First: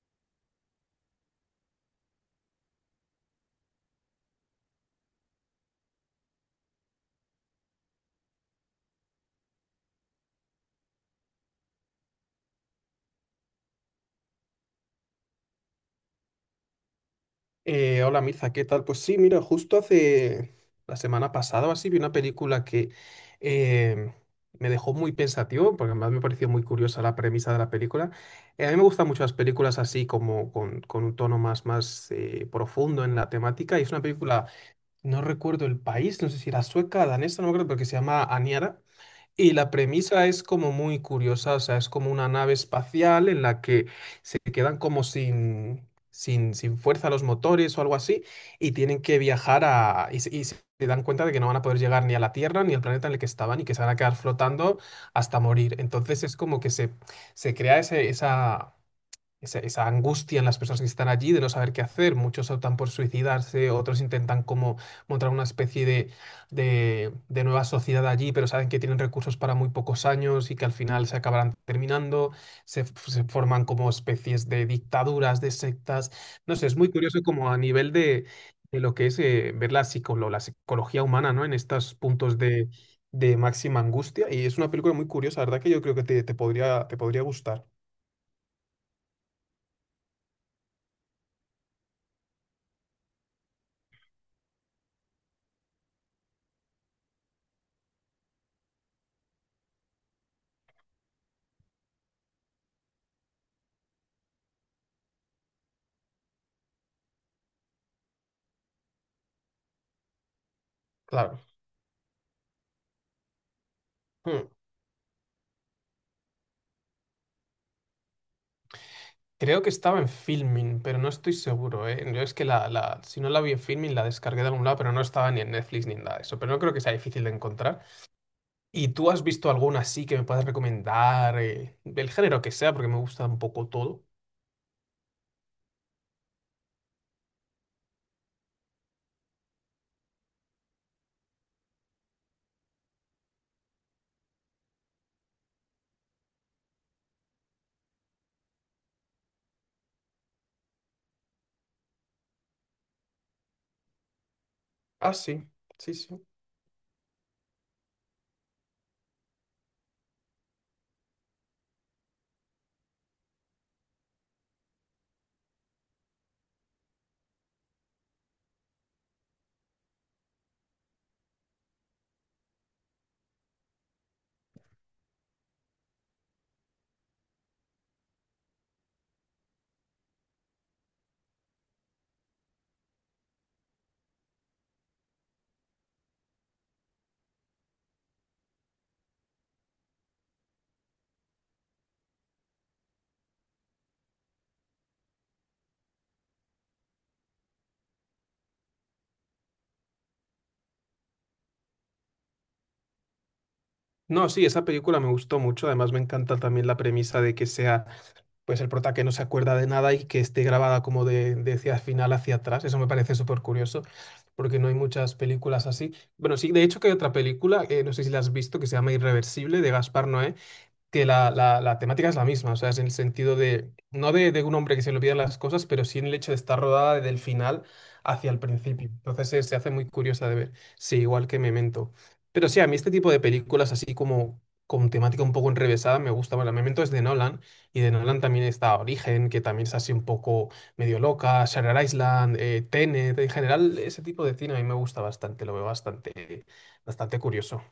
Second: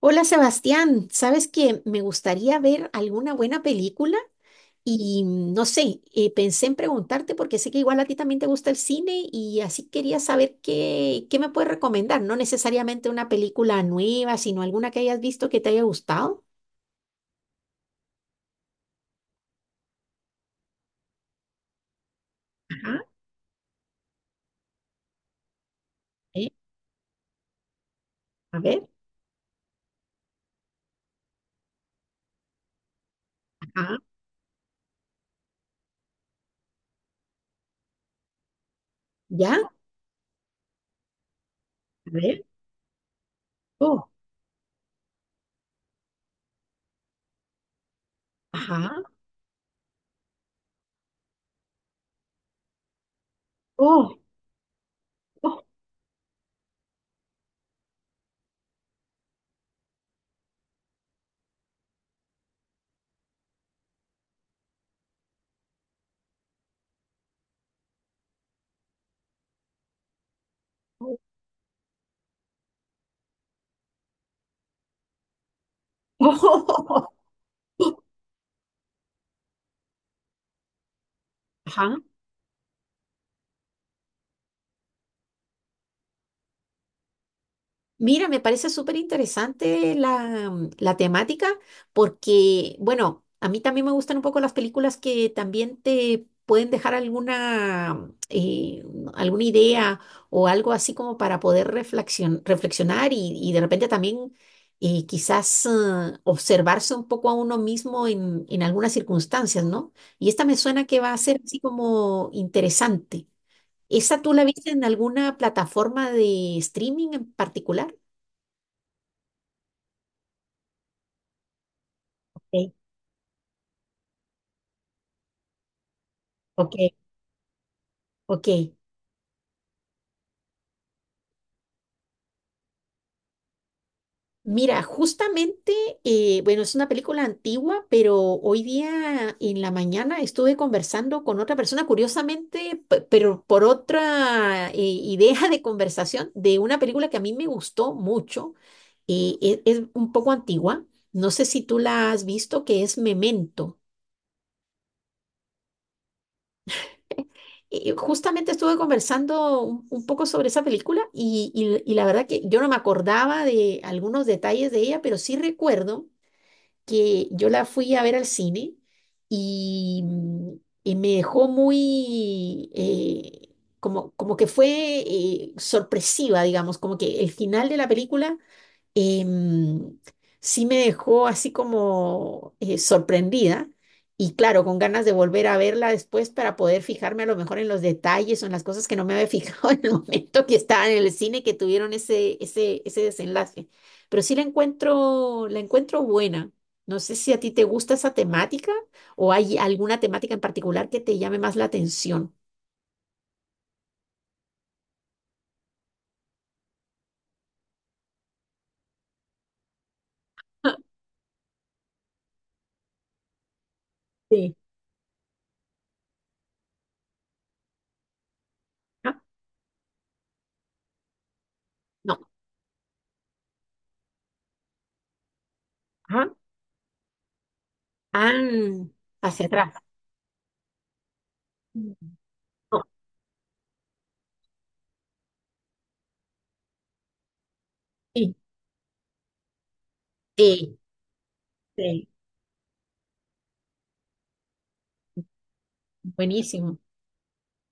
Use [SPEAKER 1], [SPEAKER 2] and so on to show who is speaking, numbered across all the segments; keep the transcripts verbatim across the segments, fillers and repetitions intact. [SPEAKER 1] Hola Sebastián, sabes que me gustaría ver alguna buena película y mm, no sé, eh, pensé en preguntarte porque sé que igual a ti también te gusta el cine y así quería saber qué, qué me puedes recomendar, no necesariamente una película nueva, sino alguna que hayas visto que te haya gustado.
[SPEAKER 2] Eh, hola Mirza, ¿qué tal? Pues sí, mira, justo hace la semana pasada o así vi una película que
[SPEAKER 1] Ajá.
[SPEAKER 2] eh, me dejó muy pensativo, porque además me pareció
[SPEAKER 1] eh,
[SPEAKER 2] muy curiosa la premisa de la película.
[SPEAKER 1] a
[SPEAKER 2] Eh, a mí me
[SPEAKER 1] ver.
[SPEAKER 2] gustan mucho las películas así como con, con un tono más, más eh, profundo en la temática. Y es
[SPEAKER 1] Ajá.
[SPEAKER 2] una película, no recuerdo el país, no sé si era sueca, danesa, no me acuerdo, pero que se llama Aniara.
[SPEAKER 1] Ya,
[SPEAKER 2] Y
[SPEAKER 1] a
[SPEAKER 2] la premisa es como muy curiosa, o sea, es como una
[SPEAKER 1] ver.
[SPEAKER 2] nave espacial en la que
[SPEAKER 1] Oh.
[SPEAKER 2] se quedan como sin, sin, sin fuerza los motores o algo así, y tienen
[SPEAKER 1] Ajá.
[SPEAKER 2] que viajar a... Y, se y se dan cuenta de que no van a poder llegar ni a la Tierra ni al planeta en el que estaban y que se van a quedar
[SPEAKER 1] Oh,
[SPEAKER 2] flotando hasta
[SPEAKER 1] oh,
[SPEAKER 2] morir. Entonces es como que se, se crea ese, esa, esa, esa angustia en las personas que están allí de no saber qué hacer. Muchos optan por suicidarse, otros intentan como montar una especie de, de, de nueva sociedad allí, pero saben que tienen recursos para muy pocos años y que al final se
[SPEAKER 1] oh.
[SPEAKER 2] acabarán terminando. Se, f- se forman como especies de dictaduras, de sectas.
[SPEAKER 1] Oh,
[SPEAKER 2] No
[SPEAKER 1] oh,
[SPEAKER 2] sé, es muy
[SPEAKER 1] oh,
[SPEAKER 2] curioso como a nivel
[SPEAKER 1] oh.
[SPEAKER 2] de, de lo que es eh, ver la, psicolo- la psicología humana, ¿no? En estos
[SPEAKER 1] Ajá.
[SPEAKER 2] puntos de... de máxima angustia y es una película muy curiosa, la verdad que yo creo que te, te podría, te podría gustar.
[SPEAKER 1] Mira, me parece súper interesante la, mm, la temática porque, bueno, a mí también me gustan un poco las películas que también te pueden dejar alguna, eh, alguna idea o algo así como para poder reflexion- reflexionar y, y de repente también eh, quizás eh, observarse un poco a uno mismo en, en algunas circunstancias, ¿no? Y esta me suena que va a ser
[SPEAKER 2] Claro.
[SPEAKER 1] así como interesante. ¿Esa tú la
[SPEAKER 2] Hmm.
[SPEAKER 1] viste en alguna plataforma de streaming en particular?
[SPEAKER 2] Creo que estaba en Filmin, pero no estoy seguro, ¿eh? Yo es que la,
[SPEAKER 1] Ok,
[SPEAKER 2] la, si no la vi en Filmin, la descargué de algún lado, pero no estaba ni en Netflix ni en nada de eso. Pero no creo
[SPEAKER 1] ok,
[SPEAKER 2] que sea difícil de encontrar.
[SPEAKER 1] ok.
[SPEAKER 2] ¿Y tú has visto alguna así que me puedas recomendar? Eh, del género que sea, porque me gusta un poco todo.
[SPEAKER 1] Mira, justamente, eh, bueno, es una película antigua, pero hoy día en la mañana estuve conversando con otra persona, curiosamente, pe- pero por otra eh, idea de conversación, de una película que a mí me gustó mucho. Eh, e- es un poco antigua, no sé si tú la has visto, que es Memento.
[SPEAKER 2] Ah, sí, sí, sí.
[SPEAKER 1] Eh, justamente estuve conversando un, un poco sobre esa película y, y y la verdad que yo no me acordaba de algunos detalles de ella, pero sí recuerdo que yo la fui a ver al cine y, mm, y me dejó muy, eh, como, como que fue eh, sorpresiva, digamos, como que el final de la película em, sí me dejó así como eh, sorprendida y claro, con ganas de volver a verla después para poder fijarme a lo mejor en los detalles o en las cosas que no me había fijado en el momento que estaba en el cine que tuvieron ese, ese, ese desenlace. Pero sí la encuentro, la encuentro buena. No sé si a ti te gusta esa temática o hay alguna temática en particular que te llame más la atención.
[SPEAKER 2] No, sí, esa película me gustó mucho. Además, me encanta también la premisa de que sea pues el prota que no se acuerda de nada y que esté grabada como de, de hacia final hacia atrás. Eso me parece súper curioso,
[SPEAKER 1] Sí.
[SPEAKER 2] porque no hay muchas películas así. Bueno, sí, de hecho que hay otra película, eh, no sé si la has visto, que se llama
[SPEAKER 1] Ah.
[SPEAKER 2] Irreversible, de Gaspar Noé, que la, la- la temática es la
[SPEAKER 1] No.
[SPEAKER 2] misma, o sea, es en el sentido de, no de, de un hombre que se le olvidan las cosas, pero sí en el
[SPEAKER 1] Ajá.
[SPEAKER 2] hecho de estar rodada del final hacia
[SPEAKER 1] Ah,
[SPEAKER 2] el principio. Entonces eh,
[SPEAKER 1] hacia
[SPEAKER 2] se hace
[SPEAKER 1] atrás.
[SPEAKER 2] muy curiosa de ver, sí, igual que Memento.
[SPEAKER 1] Mm.
[SPEAKER 2] Pero sí, a mí
[SPEAKER 1] No.
[SPEAKER 2] este tipo de películas así como con temática un poco enrevesada me gusta. Bueno, Memento es de Nolan y de Nolan
[SPEAKER 1] Sí,
[SPEAKER 2] también está Origen, que también es así un poco
[SPEAKER 1] sí,
[SPEAKER 2] medio loca, Shutter
[SPEAKER 1] sí.
[SPEAKER 2] Island, eh, Tenet, en general ese tipo de cine a mí me gusta bastante, lo veo bastante,
[SPEAKER 1] Buenísimo.
[SPEAKER 2] bastante curioso.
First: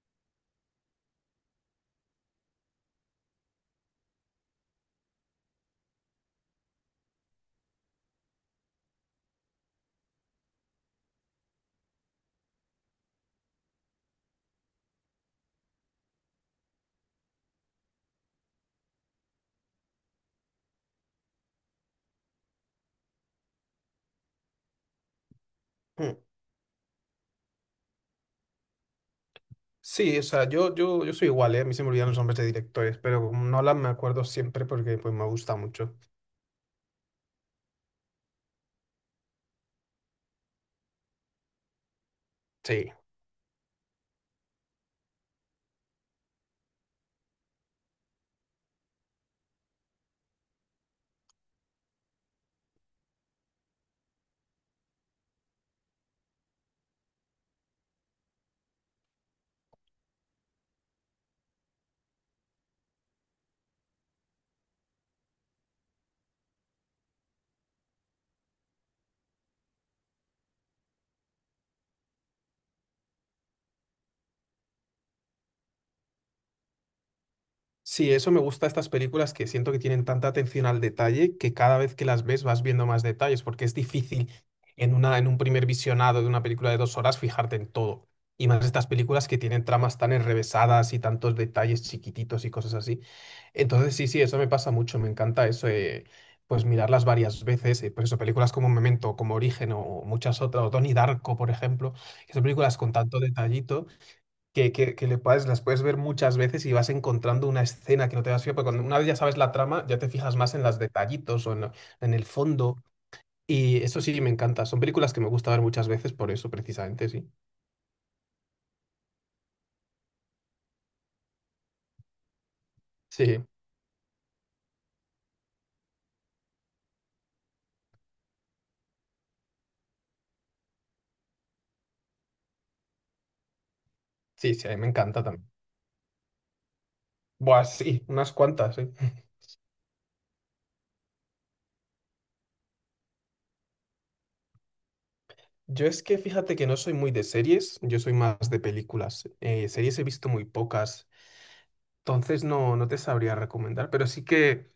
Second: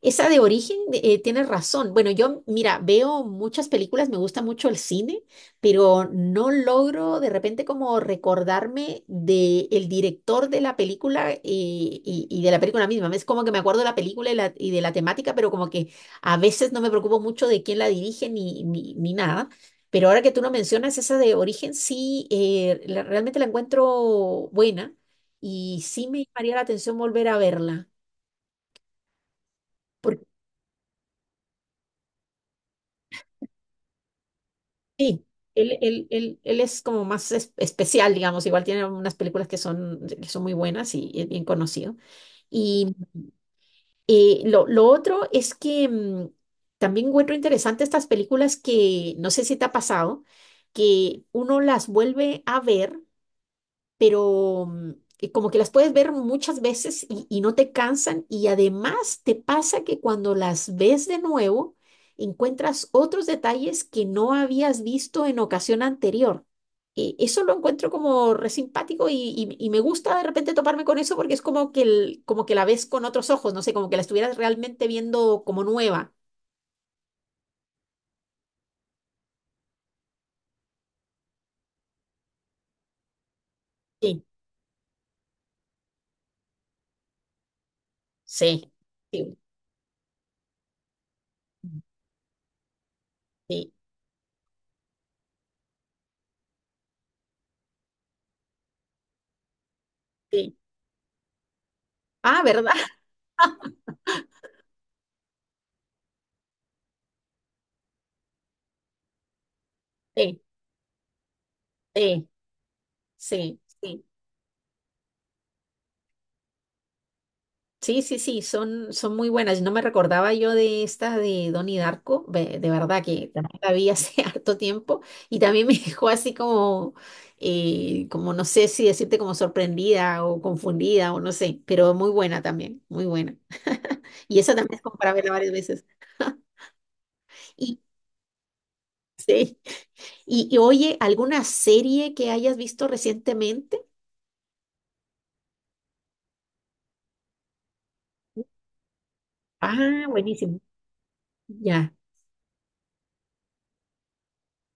[SPEAKER 1] Esa de origen, eh, tienes razón. Bueno, yo, mira, veo muchas películas, me gusta mucho el cine, pero no logro de repente como recordarme de el director de la película eh, y, y de la película misma. Es como que me acuerdo de la película y, la- y de la temática, pero como que a veces no me preocupo mucho de quién la dirige ni, ni, ni nada. Pero ahora que tú lo mencionas, esa de origen sí, eh, la- realmente la encuentro buena y sí
[SPEAKER 2] Mm.
[SPEAKER 1] me llamaría la atención volver a verla.
[SPEAKER 2] Sí, o sea, yo, yo, yo soy igual, ¿eh? A mí se me olvidan los nombres de directores, pero como Nolan me acuerdo siempre porque pues, me
[SPEAKER 1] Sí,
[SPEAKER 2] gusta
[SPEAKER 1] él,
[SPEAKER 2] mucho.
[SPEAKER 1] él, él, él es como más es- especial, digamos, igual tiene unas películas que son, que son muy buenas y es bien conocido.
[SPEAKER 2] Sí.
[SPEAKER 1] Y eh, lo, lo otro es que mm, también encuentro interesante estas películas que no sé si te ha pasado, que uno las vuelve a ver pero mm, eh, como que las puedes ver muchas veces y, y no te cansan y además te pasa que cuando las ves de nuevo encuentras otros detalles que no habías visto en ocasión anterior. Eh, eso lo encuentro como re simpático y, y- y me gusta de repente toparme con eso porque es como que, el- como que la ves con otros ojos, no sé, como que la estuvieras realmente viendo como nueva.
[SPEAKER 2] Sí, eso me gusta de estas películas que siento que tienen tanta atención al detalle que cada vez que las ves vas viendo más detalles, porque es
[SPEAKER 1] Sí,
[SPEAKER 2] difícil en una, en un primer visionado de una película de dos horas fijarte en todo. Y más
[SPEAKER 1] sí,
[SPEAKER 2] estas películas que
[SPEAKER 1] sí,
[SPEAKER 2] tienen tramas tan enrevesadas y tantos detalles chiquititos y cosas así.
[SPEAKER 1] sí,
[SPEAKER 2] Entonces, sí, sí, eso me pasa mucho, me encanta eso, eh, pues mirarlas varias veces, eh, por eso películas como Memento, como Origen o muchas
[SPEAKER 1] sí.
[SPEAKER 2] otras, o Donnie Darko, por ejemplo, que
[SPEAKER 1] Ah,
[SPEAKER 2] son
[SPEAKER 1] ¿verdad?
[SPEAKER 2] películas con tanto detallito que, que, que le puedes, las puedes ver muchas veces y vas encontrando una escena que no te das fijado, porque cuando una vez ya sabes la trama, ya te fijas
[SPEAKER 1] Sí,
[SPEAKER 2] más en los detallitos o en, lo- en el
[SPEAKER 1] sí,
[SPEAKER 2] fondo,
[SPEAKER 1] sí.
[SPEAKER 2] y eso
[SPEAKER 1] Sí.
[SPEAKER 2] sí, me encanta, son películas que me gusta ver muchas veces por eso, precisamente, sí.
[SPEAKER 1] Sí, sí, sí, son, son muy buenas. No me recordaba yo de esta de Donnie Darko, ve- de, verdad que
[SPEAKER 2] Sí,
[SPEAKER 1] también la vi hace harto tiempo y también me dejó así como, eh, como no sé si decirte como sorprendida o confundida o no sé, pero muy buena también, muy buena. Y esa
[SPEAKER 2] sí, sí, a
[SPEAKER 1] también
[SPEAKER 2] mí
[SPEAKER 1] es
[SPEAKER 2] me
[SPEAKER 1] como para
[SPEAKER 2] encanta
[SPEAKER 1] verla
[SPEAKER 2] también.
[SPEAKER 1] varias veces.
[SPEAKER 2] Buah,
[SPEAKER 1] Y,
[SPEAKER 2] sí, unas cuantas, sí.
[SPEAKER 1] sí, y, y oye, ¿alguna serie que hayas visto recientemente?
[SPEAKER 2] Yo es que fíjate que no soy muy de series, yo soy más de películas. Eh, series he
[SPEAKER 1] Ah,
[SPEAKER 2] visto muy
[SPEAKER 1] buenísimo.
[SPEAKER 2] pocas,
[SPEAKER 1] Ya.
[SPEAKER 2] entonces no, no te sabría recomendar, pero sí que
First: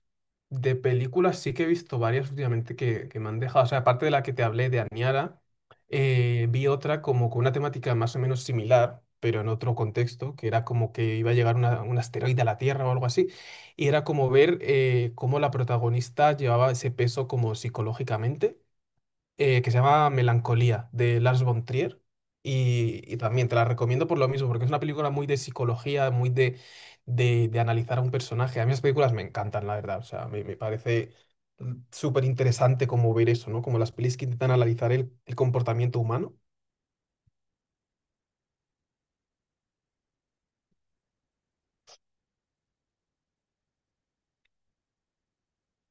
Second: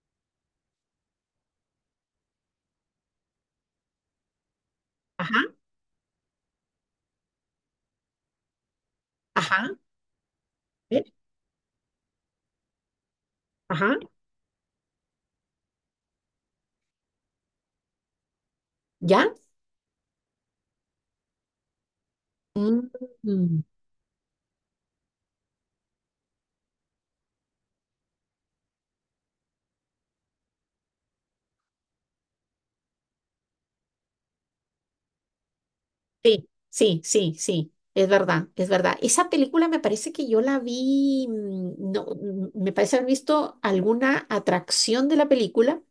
[SPEAKER 2] de películas sí que he visto varias últimamente que, que me han dejado. O sea, aparte de la que te hablé de
[SPEAKER 1] Ajá,
[SPEAKER 2] Aniara, eh, vi otra como con una temática más o menos similar, pero en
[SPEAKER 1] ajá,
[SPEAKER 2] otro contexto, que era como
[SPEAKER 1] eh,
[SPEAKER 2] que iba a llegar una- un asteroide a la Tierra o algo así, y
[SPEAKER 1] ajá,
[SPEAKER 2] era como ver eh, cómo la protagonista llevaba ese peso como psicológicamente
[SPEAKER 1] ya.
[SPEAKER 2] eh, que se llama Melancolía, de Lars von Trier. Y, y también te
[SPEAKER 1] Mm.
[SPEAKER 2] la recomiendo por lo mismo, porque es una película muy de psicología, muy de, de, de analizar a un personaje. A mí las películas me encantan, la verdad. O sea, me, me parece mm, súper interesante como ver eso, ¿no? Como las pelis que intentan analizar el, el comportamiento humano.
[SPEAKER 1] Sí, sí, sí, sí, es verdad, es verdad. Esa película me parece que yo la vi, mm, no, mm, me parece haber visto alguna atracción de la película,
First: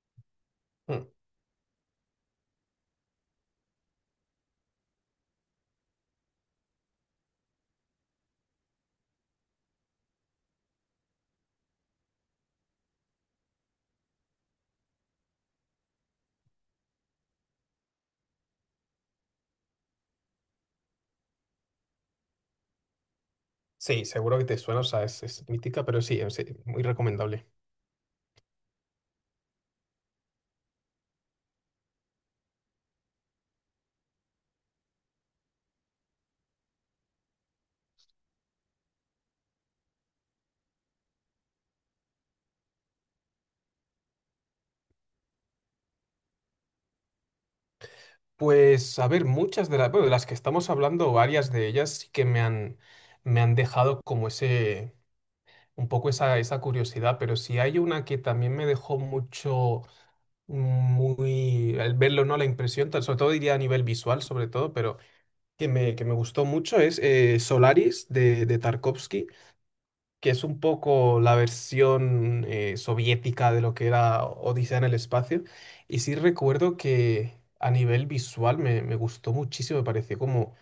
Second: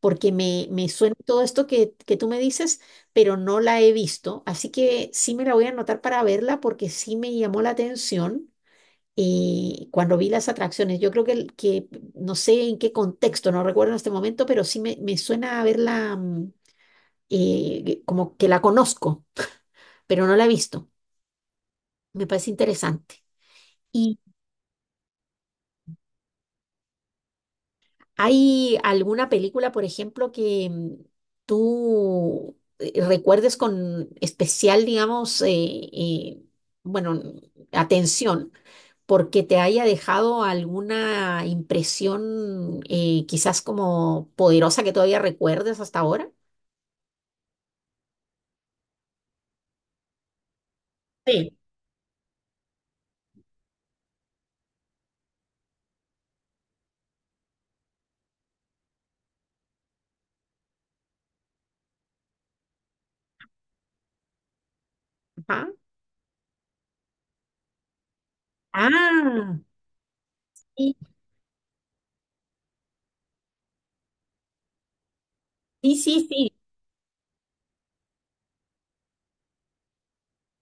[SPEAKER 1] porque me, me
[SPEAKER 2] Mm.
[SPEAKER 1] suena todo esto que, que tú me dices, pero no la he visto, así que sí me la voy a anotar para verla porque sí me llamó la atención eh, cuando vi las atracciones. Yo creo que, el- que no sé en qué contexto, no recuerdo en este momento, pero sí me, me suena haberla mm, eh, como que la conozco, pero no la he visto. Me parece interesante.
[SPEAKER 2] Sí,
[SPEAKER 1] ¿Y
[SPEAKER 2] seguro que te suena, o sea, es, es mítica, pero sí, es eh, muy recomendable.
[SPEAKER 1] hay alguna película, por ejemplo, que mm, tú eh, recuerdes con especial, digamos, eh, eh, bueno, n- atención, porque te haya dejado alguna impresión eh, quizás como poderosa que todavía recuerdes hasta ahora?
[SPEAKER 2] Pues, a ver, muchas de las, bueno, de las que estamos hablando, varias
[SPEAKER 1] Sí.
[SPEAKER 2] de ellas sí que me han, me han dejado como ese, un poco esa, esa curiosidad, pero si hay una que también me dejó mucho, muy, al verlo, ¿no? La impresión, tal- sobre todo diría a nivel visual, sobre todo, pero
[SPEAKER 1] Ajá.
[SPEAKER 2] que me, que me gustó mucho es eh, Solaris de, de Tarkovsky,
[SPEAKER 1] Ah,
[SPEAKER 2] que es un
[SPEAKER 1] sí,
[SPEAKER 2] poco la versión eh, soviética de lo que era Odisea en el espacio.
[SPEAKER 1] sí,
[SPEAKER 2] Y sí
[SPEAKER 1] sí, sí.
[SPEAKER 2] recuerdo que a nivel visual me, me gustó muchísimo, me pareció como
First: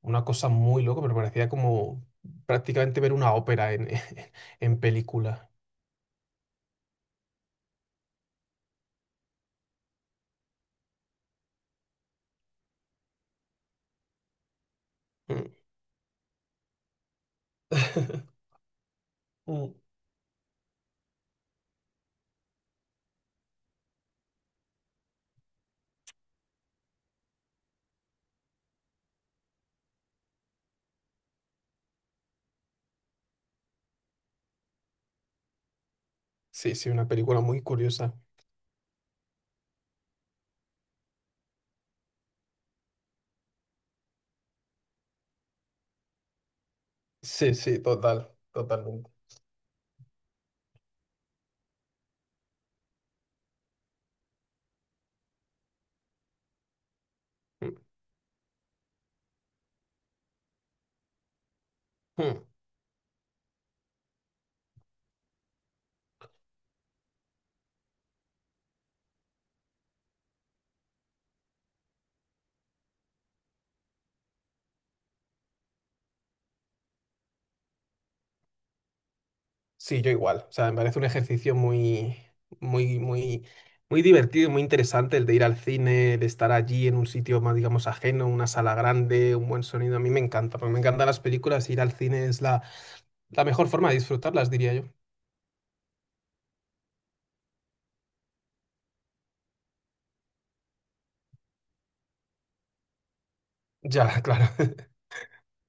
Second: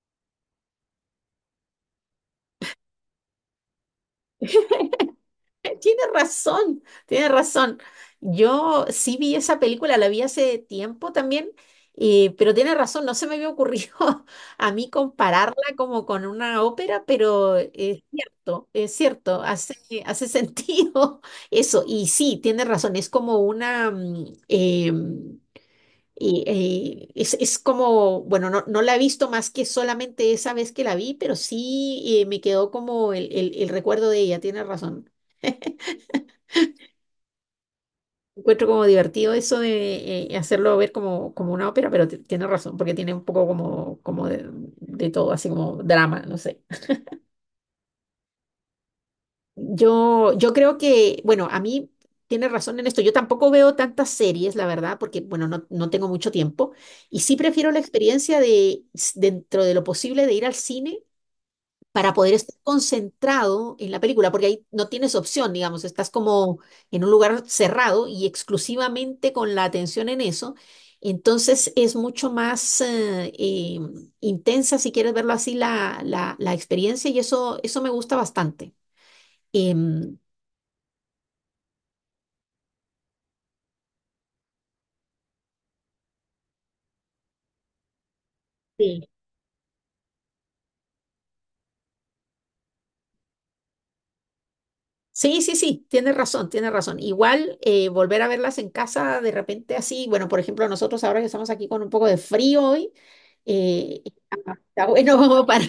[SPEAKER 2] una cosa muy loca, pero parecía como prácticamente ver una ópera en, en película.
[SPEAKER 1] Tiene razón, tiene razón. Yo sí vi esa película, la vi hace tiempo también, eh, pero tiene razón, no se me había ocurrido a mí compararla como con una ópera, pero es cierto, es cierto,
[SPEAKER 2] Mm.
[SPEAKER 1] hace, hace sentido eso. Y sí, tiene razón, es como una... mm, eh, y, eh, es, es como, bueno, no, no la he visto más que solamente esa vez que la vi, pero sí eh, me quedó como el, el el recuerdo de ella, tiene razón.
[SPEAKER 2] Sí, sí, una película muy curiosa.
[SPEAKER 1] Encuentro como divertido eso de eh, hacerlo ver como, como una ópera, pero ti- tienes razón, porque tiene un poco como, como de, de todo, así como drama, no sé.
[SPEAKER 2] Sí, sí, total, totalmente.
[SPEAKER 1] Yo, yo creo que, bueno, a mí tiene razón en esto. Yo tampoco veo tantas series, la verdad, porque, bueno, no, no tengo mucho tiempo. Y sí prefiero
[SPEAKER 2] Mm.
[SPEAKER 1] la experiencia de, s- dentro de lo posible, de ir al cine para poder
[SPEAKER 2] Mm.
[SPEAKER 1] estar concentrado en la película, porque ahí no tienes opción, digamos, estás como en un lugar cerrado y exclusivamente con la atención en eso. Entonces es mucho más eh, eh, intensa, si quieres verlo así, la, la, la experiencia y eso, eso me gusta bastante.
[SPEAKER 2] Sí,
[SPEAKER 1] Em,
[SPEAKER 2] yo igual. O sea, me parece un ejercicio muy, muy, muy, muy divertido y muy interesante el de ir al cine, de estar allí en un sitio más, digamos, ajeno, una sala
[SPEAKER 1] Sí.
[SPEAKER 2] grande, un buen sonido. A mí me encanta, porque me encantan las películas. Y Ir al cine es la, la mejor forma de disfrutarlas, diría yo.
[SPEAKER 1] Sí, sí, sí, tienes razón, tienes razón. Igual eh, volver a verlas en casa de repente así, bueno, por ejemplo, nosotros ahora que estamos aquí con un poco de frío hoy, eh,
[SPEAKER 2] Ya, claro.
[SPEAKER 1] está está bueno para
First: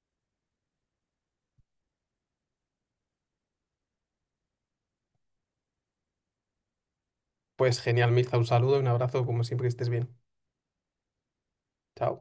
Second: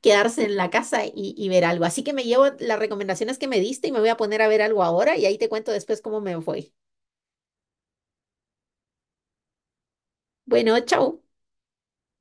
[SPEAKER 1] quedarse en la casa y, y ver algo. Así que me llevo las recomendaciones que me diste y me voy a poner a ver algo ahora y ahí te cuento después cómo me fue.
[SPEAKER 2] Pues genial, Mirza, un saludo y un abrazo, como siempre, que estés bien.
[SPEAKER 1] Bueno, chao.
[SPEAKER 2] Chao.